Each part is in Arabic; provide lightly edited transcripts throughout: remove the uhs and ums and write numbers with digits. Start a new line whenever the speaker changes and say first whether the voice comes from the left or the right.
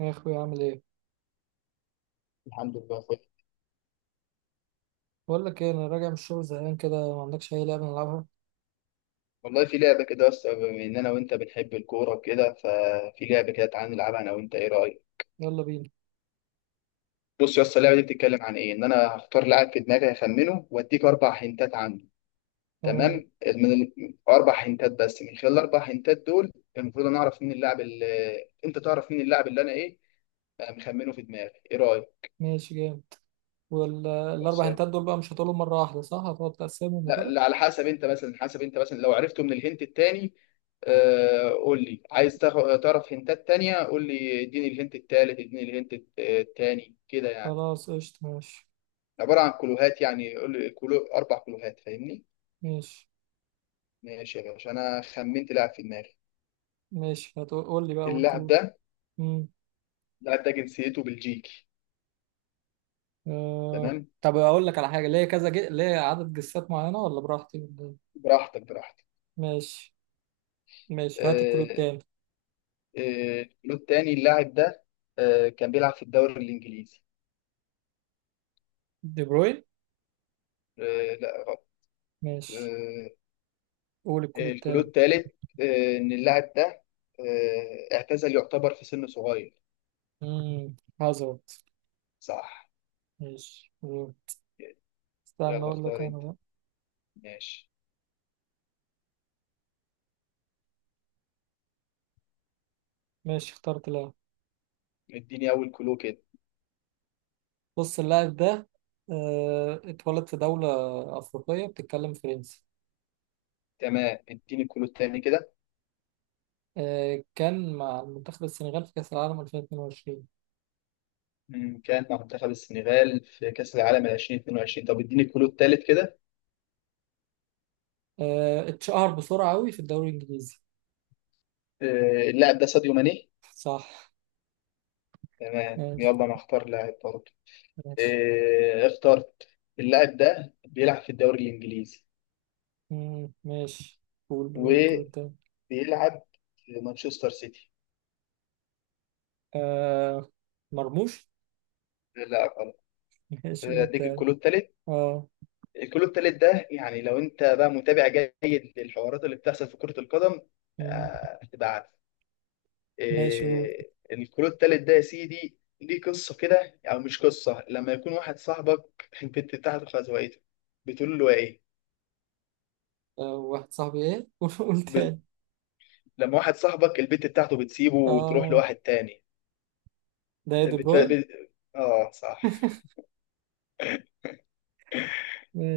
right: يا اخوي، عامل ايه؟
left: الحمد لله يا اخويا.
right: بقول لك ايه، انا راجع من الشغل زهقان كده، ما عندكش اي لعبه نلعبها؟
left: والله في لعبة كده، بس بما إن أنا وأنت بنحب الكورة وكده ففي لعبة كده، تعالى نلعبها أنا وأنت. إيه رأيك؟
right: يلا بينا.
left: بص يا اسطى، اللعبة دي بتتكلم عن إيه؟ إن أنا هختار لاعب في دماغي، هخمنه وأديك أربع هنتات عنه.
right: تمام.
left: تمام؟ من أربع هنتات، بس من خلال الأربع هنتات دول المفروض أنا أعرف مين اللاعب اللي أنت تعرف مين اللاعب اللي أنا إيه؟ أنا مخمنه في دماغي. إيه رأيك؟
right: ماشي، جامد. والاربع هنتات دول بقى مش هتقولهم مره واحده، صح؟ هتقعد تقسمهم
left: لا
right: وكده؟
left: لا، على حسب انت مثلا، حسب انت مثلا لو عرفته من الهنت التاني. قول لي عايز تعرف هنتات تانية، قول لي اديني الهنت التالت، اديني الهنت التاني كده، يعني
right: خلاص، قشطه، ماشي.
left: عبارة عن كلوهات. يعني قول لي كلو، أربع كلوهات، فاهمني؟
right: ماشي.
left: ماشي يا باشا، أنا خمنت لاعب في دماغي.
right: ماشي، هتقول لي بقى اول
left: اللاعب
right: كلو.
left: ده،
right: امم.
left: اللاعب ده جنسيته بلجيكي.
right: آه.
left: تمام؟
right: طب اقول لك على حاجه، ليه كذا ليه عدد جسات معينه، ولا براحتي ولا إيه؟
left: براحتك براحتك.
right: ماشي. ماشي، هات الكلو
left: آه،
right: التاني.
left: الكلو التاني، اللاعب ده كان بيلعب في الدوري الإنجليزي.
right: دي بروين.
left: لا غلط.
right: ماشي،
left: آه،
right: قول الكلو
left: الكلو
right: التاني.
left: الثالث، ان اللاعب ده اعتزل يعتبر في سن صغير.
right: امم. هازارد.
left: صح.
right: ماشي، قول. استنى،
left: يلا
right: اقول لك
left: اختار
right: انا
left: انت.
right: بقى.
left: ماشي،
right: ماشي، اخترت لاعب.
left: اديني اول كلو كده.
right: بص، اللاعب ده اتولد في دولة أفريقية بتتكلم فرنسي.
left: تمام، اديني الكلو الثاني كده.
right: كان مع منتخب السنغال في كأس العالم 2022.
left: مم، كان مع منتخب السنغال في كأس العالم 2022. طب اديني الكلو الثالث كده.
right: اتشهر بسرعة أوي في الدوري الإنجليزي.
left: اللاعب ده ساديو ماني.
right: صح.
left: تمام،
right: ماشي.
left: يلا انا اختار لاعب برضه.
right: ماشي.
left: اخترت. اللاعب ده بيلعب في الدوري الانجليزي
right: ماشي. قول
left: وبيلعب
right: التاني.
left: في مانشستر سيتي.
right: آه، مرموش.
left: لا غلط.
right: ماشي، قول
left: اديك
right: التاني.
left: الكلو الثالث.
right: اه.
left: الكلو التالت ده يعني لو انت بقى متابع جيد للحوارات اللي بتحصل في كرة القدم
right: مم،
left: هتبقى عارف.
right: ماشي قول.
left: الكلو التالت ده يا سيدي ليه قصة كده، او مش قصة، لما يكون واحد صاحبك البت بتاعته خزوقته بتقول له ايه؟
right: واحد صاحبي ايه؟ قول
left: ب...
right: تاني.
left: لما واحد صاحبك البت بتاعته بتسيبه وتروح
right: اه.
left: لواحد تاني.
right: ده إيه، دي
left: بت...
right: بروين.
left: بت... اه صح.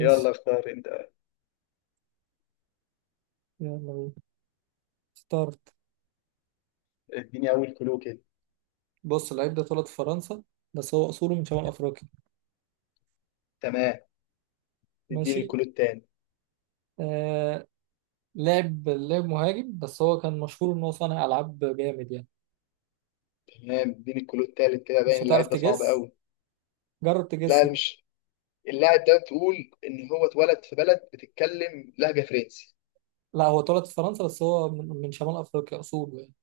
left: يلا اختار انت.
right: يلا بينا. اخترت.
left: اديني اول كلو كده.
right: بص، اللعيب ده اتولد في فرنسا، بس هو أصوله من شمال أفريقيا.
left: تمام، اديني
right: ماشي.
left: الكلو التاني.
right: آه لعب مهاجم، بس هو كان مشهور إن هو صانع ألعاب جامد يعني.
left: تمام، اديني الكلو التالت كده. باين
right: مش هتعرف
left: اللعيب ده صعب
right: تجس.
left: قوي.
right: جرب تجس
left: لا،
right: كده.
left: مش. اللاعب ده تقول ان هو اتولد في بلد بتتكلم لهجه فرنسي،
right: لا، هو اتولد في فرنسا بس هو من شمال أفريقيا أصوله يعني.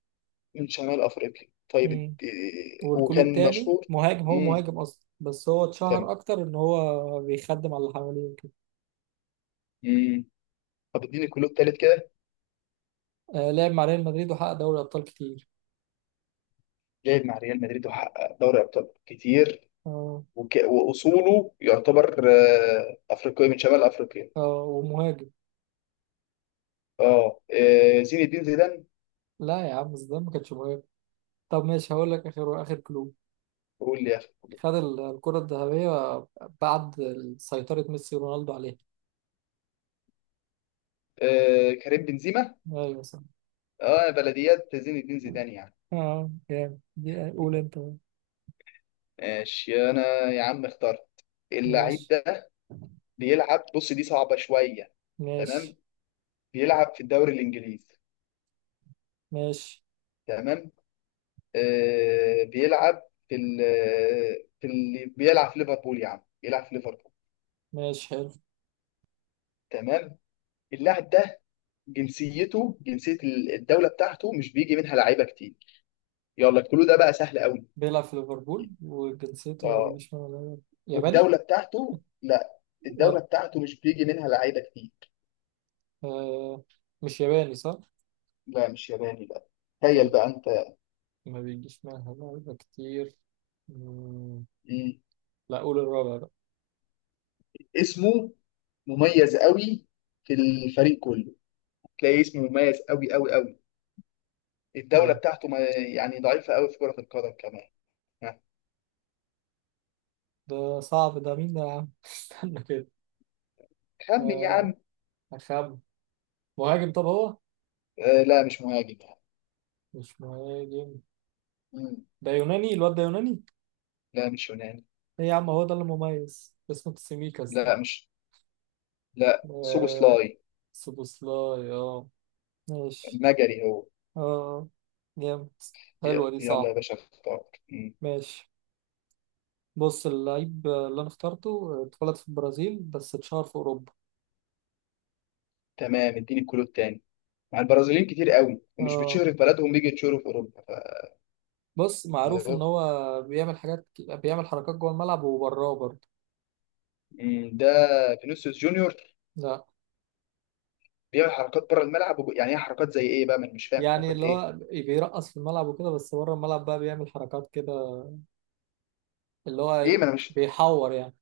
left: من شمال افريقيا. طيب اد-
right: مم.
left: إيه،
right: والكلو
left: وكان
right: التاني
left: مشهور.
right: مهاجم، هو
left: امم.
right: مهاجم أصلا بس هو اتشهر
left: تمام.
right: أكتر إن هو بيخدم على اللي حواليه وكده.
left: امم. طب اديني الكلود التالت كده.
right: لعب مع ريال مدريد وحقق دوري أبطال كتير.
left: لعب مع ريال مدريد وحقق دوري ابطال كتير.
right: اه.
left: واصوله يعتبر افريقي من شمال افريقيا.
right: اه، ومهاجم.
left: اه، زين الدين زيدان.
right: لا يا عم، زيدان ما كانش مهاجم. طب ماشي، هقول لك آخر آخر كلو.
left: قول لي يا اخي.
right: خد الكرة الذهبية بعد سيطرة ميسي ورونالدو عليها.
left: كريم بنزيما.
right: أيوة، صح.
left: اه، بلديات زين الدين زيدان يعني.
right: أه جامد، دي قول أنت بقى.
left: ماشي انا، يا عم اخترت. اللعيب
right: ماشي.
left: ده بيلعب، بص دي صعبة شوية.
right: ماشي.
left: تمام، بيلعب في الدوري الإنجليزي.
right: ماشي.
left: تمام. آه بيلعب في ال، في ال، بيلعب في ليفربول يا عم، بيلعب في ليفربول.
right: ماشي، حلو.
left: تمام. اللاعب ده جنسيته، جنسية الدولة بتاعته مش بيجي منها لعيبة كتير. يلا الكلو ده بقى سهل قوي.
right: بيلعب في ليفربول وجنسيته ما
left: اه.
right: بيجيش من، ولا ياباني؟
left: والدولة بتاعته، لا،
right: و...
left: الدولة بتاعته مش بيجي منها لعيبة كتير.
right: آه مش ياباني، صح؟
left: لا، مش ياباني بقى. تخيل
right: طب،
left: بقى انت.
right: ما بيجيش منها لعيبة كتير. مم،
left: مم.
right: لا، قول الرابع بقى.
left: اسمه مميز قوي في الفريق كله، تلاقيه اسمه مميز قوي قوي قوي. الدولة
right: ده
left: بتاعته ما يعني ضعيفة قوي في كرة القدم كمان. ها،
right: ده صعب، ده مين ده يا عم؟ استنى كده.
left: خمن يا
right: آه.
left: عم.
right: أخم. مهاجم، طب هو؟
left: آه، لا مش مهاجم.
right: مش مهاجم؟
left: مم.
right: ده يوناني، الواد ده يوناني.
left: لا، مش يوناني.
right: ايه يا عم، هو ده اللي مميز اسمه تسيميكاس ده؟
left: لا، مش. لا،
right: آه
left: سوبوسلاي.
right: سوبوسلاي. اه. ماشي.
left: مجري هو.
right: اه، جامد. حلوة دي،
left: يلا يا
right: صعب.
left: باشا اختار. مم.
right: ماشي. بص، اللعيب اللي انا اخترته اتولد في البرازيل بس اتشهر في اوروبا.
left: تمام، اديني الكلو التاني. مع البرازيليين كتير قوي، ومش بتشهر
right: اه.
left: في بلدهم، بيجي يتشهروا في اوروبا.
right: بص، معروف ان
left: فالموضوع
right: هو بيعمل حاجات، بيعمل حركات جوه الملعب وبراه برضه.
left: مم، ده فينيسيوس جونيور.
right: لا.
left: بيعمل حركات بره الملعب يعني ايه حركات زي ايه بقى، ما انا مش فاهم
right: يعني
left: حركات
right: اللي
left: ايه؟
right: هو بيرقص في الملعب وكده، بس بره الملعب بقى بيعمل حركات كده، اللي هو
left: ايه ما انا مش.
right: بيحور يعني.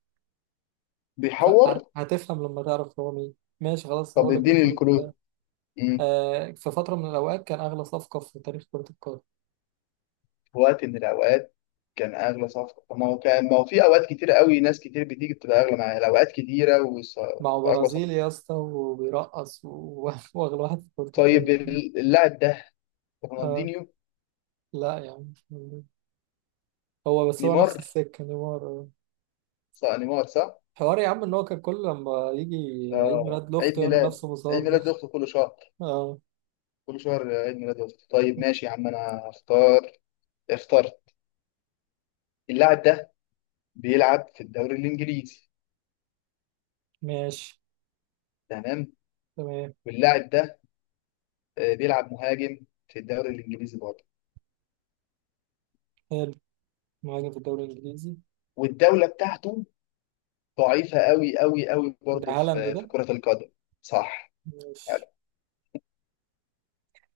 right: ف-
left: بيحور.
right: هتفهم لما تعرف هو مين. ماشي، خلاص
left: طب
right: هقول لك
left: اديني
right: الكلوب
left: الكلو.
right: ده. في فترة من الأوقات كان أغلى صفقة في تاريخ كرة القدم.
left: في وقت من الاوقات كان اغلى صفقه. طب ما هو كان، ما هو في اوقات كتيره قوي ناس كتير بتيجي بتبقى اغلى، معايا الاوقات كتيره
right: مع
left: واغلى
right: برازيل
left: صفقه.
right: يا اسطى، وبيرقص وأغلى واحد في كرة
left: طيب
right: القدم.
left: اللاعب ده
right: آه.
left: رونالدينيو.
right: لا يا عم، هو بس هو نفس
left: نيمار.
right: السكة نيمار آه.
left: صح، نيمار صح.
right: حوار يا عم إن هو كان كل لما يجي عيد
left: اه،
right: ميلاد
left: عيد
right: لأخته يعمل
left: ميلاد،
right: نفسه
left: عيد
right: مصاب ده.
left: ميلاد اخته كل شهر،
right: اه.
left: كل شهر عيد ميلاد اخته. طيب ماشي يا عم انا اختار. اخترت. اللاعب ده بيلعب في الدوري الانجليزي.
right: ماشي.
left: تمام.
right: تمام.
left: واللاعب ده بيلعب مهاجم في الدوري الانجليزي برضه.
right: حلو. مهاجم في الدوري الإنجليزي.
left: والدوله بتاعته ضعيفة قوي قوي قوي
right: ده
left: برضه
right: هالاند
left: في
right: ده.
left: في كرة القدم. صح. حلو.
right: ماشي.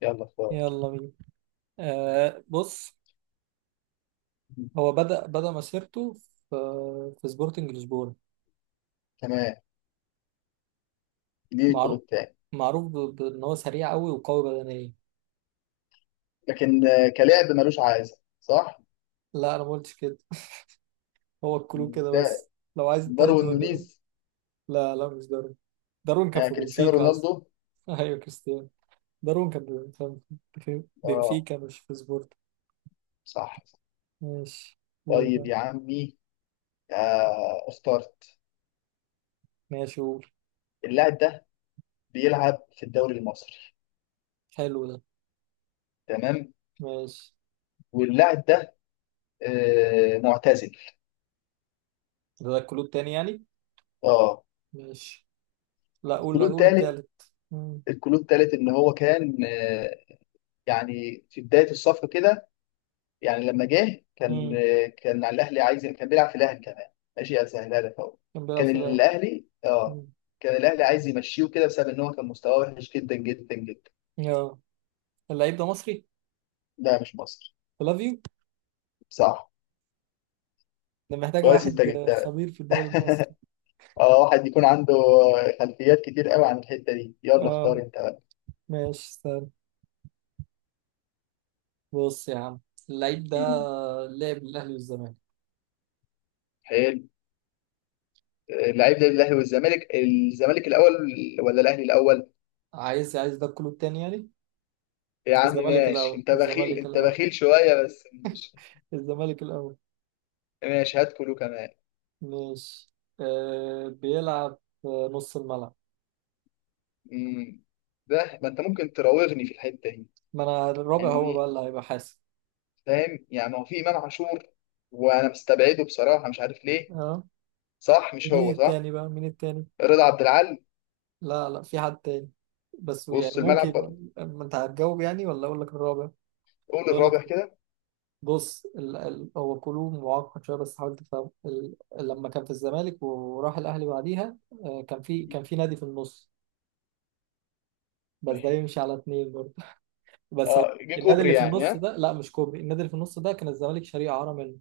left: يلا اختار.
right: يلا بينا. بص، هو بدأ مسيرته في سبورتنج لشبونة.
left: تمام، دي الجول
right: معروف.
left: التاني.
right: معروف بان هو سريع قوي وقوي بدنيا.
left: لكن كلاعب ملوش عايزة صح.
right: لا، انا ما قلتش كده. هو الكلو كده
left: ده
right: بس. لو عايز التاني
left: داروين
right: تقول لي
left: نونيز.
right: بقى. لا لا، مش دارون. دارون كان في
left: كريستيانو
right: بنفيكا اصلا.
left: رونالدو.
right: ايوه، كريستيانو. دارون كان كان في
left: اه
right: بنفيكا مش في سبورت.
left: صح.
right: ماشي. قول
left: طيب
right: بقى.
left: يا عمي اخترت.
right: ماشي، قول.
left: اللاعب ده بيلعب في الدوري المصري.
right: حلو ده.
left: تمام.
right: ماشي.
left: واللاعب ده آه، معتزل.
right: ده الكلو التاني يعني.
left: اه.
right: ماشي. لا، قول
left: الكلو
right: قول
left: التالت.
right: التالت. مم.
left: الكلو التالت ان هو كان آه، يعني في بداية الصفقة كده، يعني لما جه كان،
right: مم.
left: كان على الاهلي عايز، كان بيلعب في الاهلي كمان. ماشي اسهلها لك اهو.
right: كان بيلعب
left: كان
right: في الاهلي.
left: الاهلي، اه
right: مم.
left: كان الاهلي عايز يمشيه كده بسبب ان هو كان مستواه وحش جدا جدا جدا.
right: يا اللعيب ده مصري؟
left: لا، مش مصر.
right: لاف يو.
left: صح.
right: ده محتاجة
left: كويس انت
right: واحد
left: جبتها.
right: خبير في الدوري المصري.
left: اه، واحد يكون عنده خلفيات كتير قوي عن الحته دي. يلا اختار
right: اه.
left: انت بقى.
right: ماشي، استنى. بص يا عم، اللعيب ده
left: مم.
right: لعب الأهلي والزمالك.
left: حلو. اللعيب ده الاهلي والزمالك، الزمالك الاول ولا الاهلي الاول؟
right: عايز ده كله التاني يعني.
left: يا عم
right: الزمالك
left: ماشي،
right: الأول،
left: انت بخيل،
right: الزمالك
left: انت
right: الأول،
left: بخيل شويه بس. مش-
right: الزمالك الأول.
left: ماشي هات كله كمان.
right: ماشي. بيلعب في نص الملعب.
left: مم. ده ما انت ممكن تراوغني في الحته دي
right: ما أنا الرابع هو بقى
left: يعني،
right: اللي هيبقى حاسب.
left: فاهم يعني؟ هو في امام عاشور وانا مستبعده بصراحه مش عارف ليه.
right: اه.
left: صح مش
right: مين
left: هو؟ صح.
right: التاني بقى مين التاني؟
left: رضا عبد العال.
right: لا لا، في حد تاني، بس يعني
left: وسط
right: ممكن
left: الملعب
right: يبقى.
left: برضه.
right: ما انت هتجاوب يعني، ولا اقول لك الرابع؟
left: قول
right: اقول لك.
left: الرابع كده.
right: بص هو كلو معقد شويه، بس حاول تفهم لما كان في الزمالك وراح الاهلي بعديها. كان في نادي في النص، بس
left: ما
right: ده
left: هي ده.
right: يمشي على اتنين برضه. بس هو
left: اه، جه
right: النادي
left: كوبري
right: اللي في
left: يعني،
right: النص
left: ها.
right: ده، لا مش كوبري، النادي اللي في النص ده كان الزمالك شاريه اعاره منه.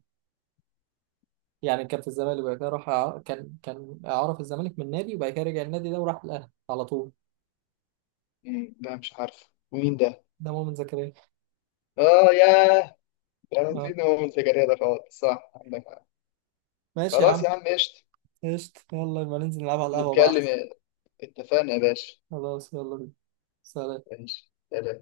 right: يعني كان في الزمالك وبعد كده راح كان اعاره في الزمالك من نادي وبعد كده رجع النادي ده وراح الاهلي على طول.
left: مم. ده مش عارف مين ده.
right: ده مؤمن زكريا.
left: اه ياه، ده انا
right: آه.
left: نسيت، هو من سجاريه ده خالص. صح عندك حق.
right: ماشي يا
left: خلاص
right: عم.
left: يا عم قشطه.
right: قشطة، يلا يبقى ننزل نلعب على القهوه بقى احسن.
left: نتكلم. اتفقنا يا باشا.
right: خلاص، يلا بينا. سلام.
left: ماشي، سلام.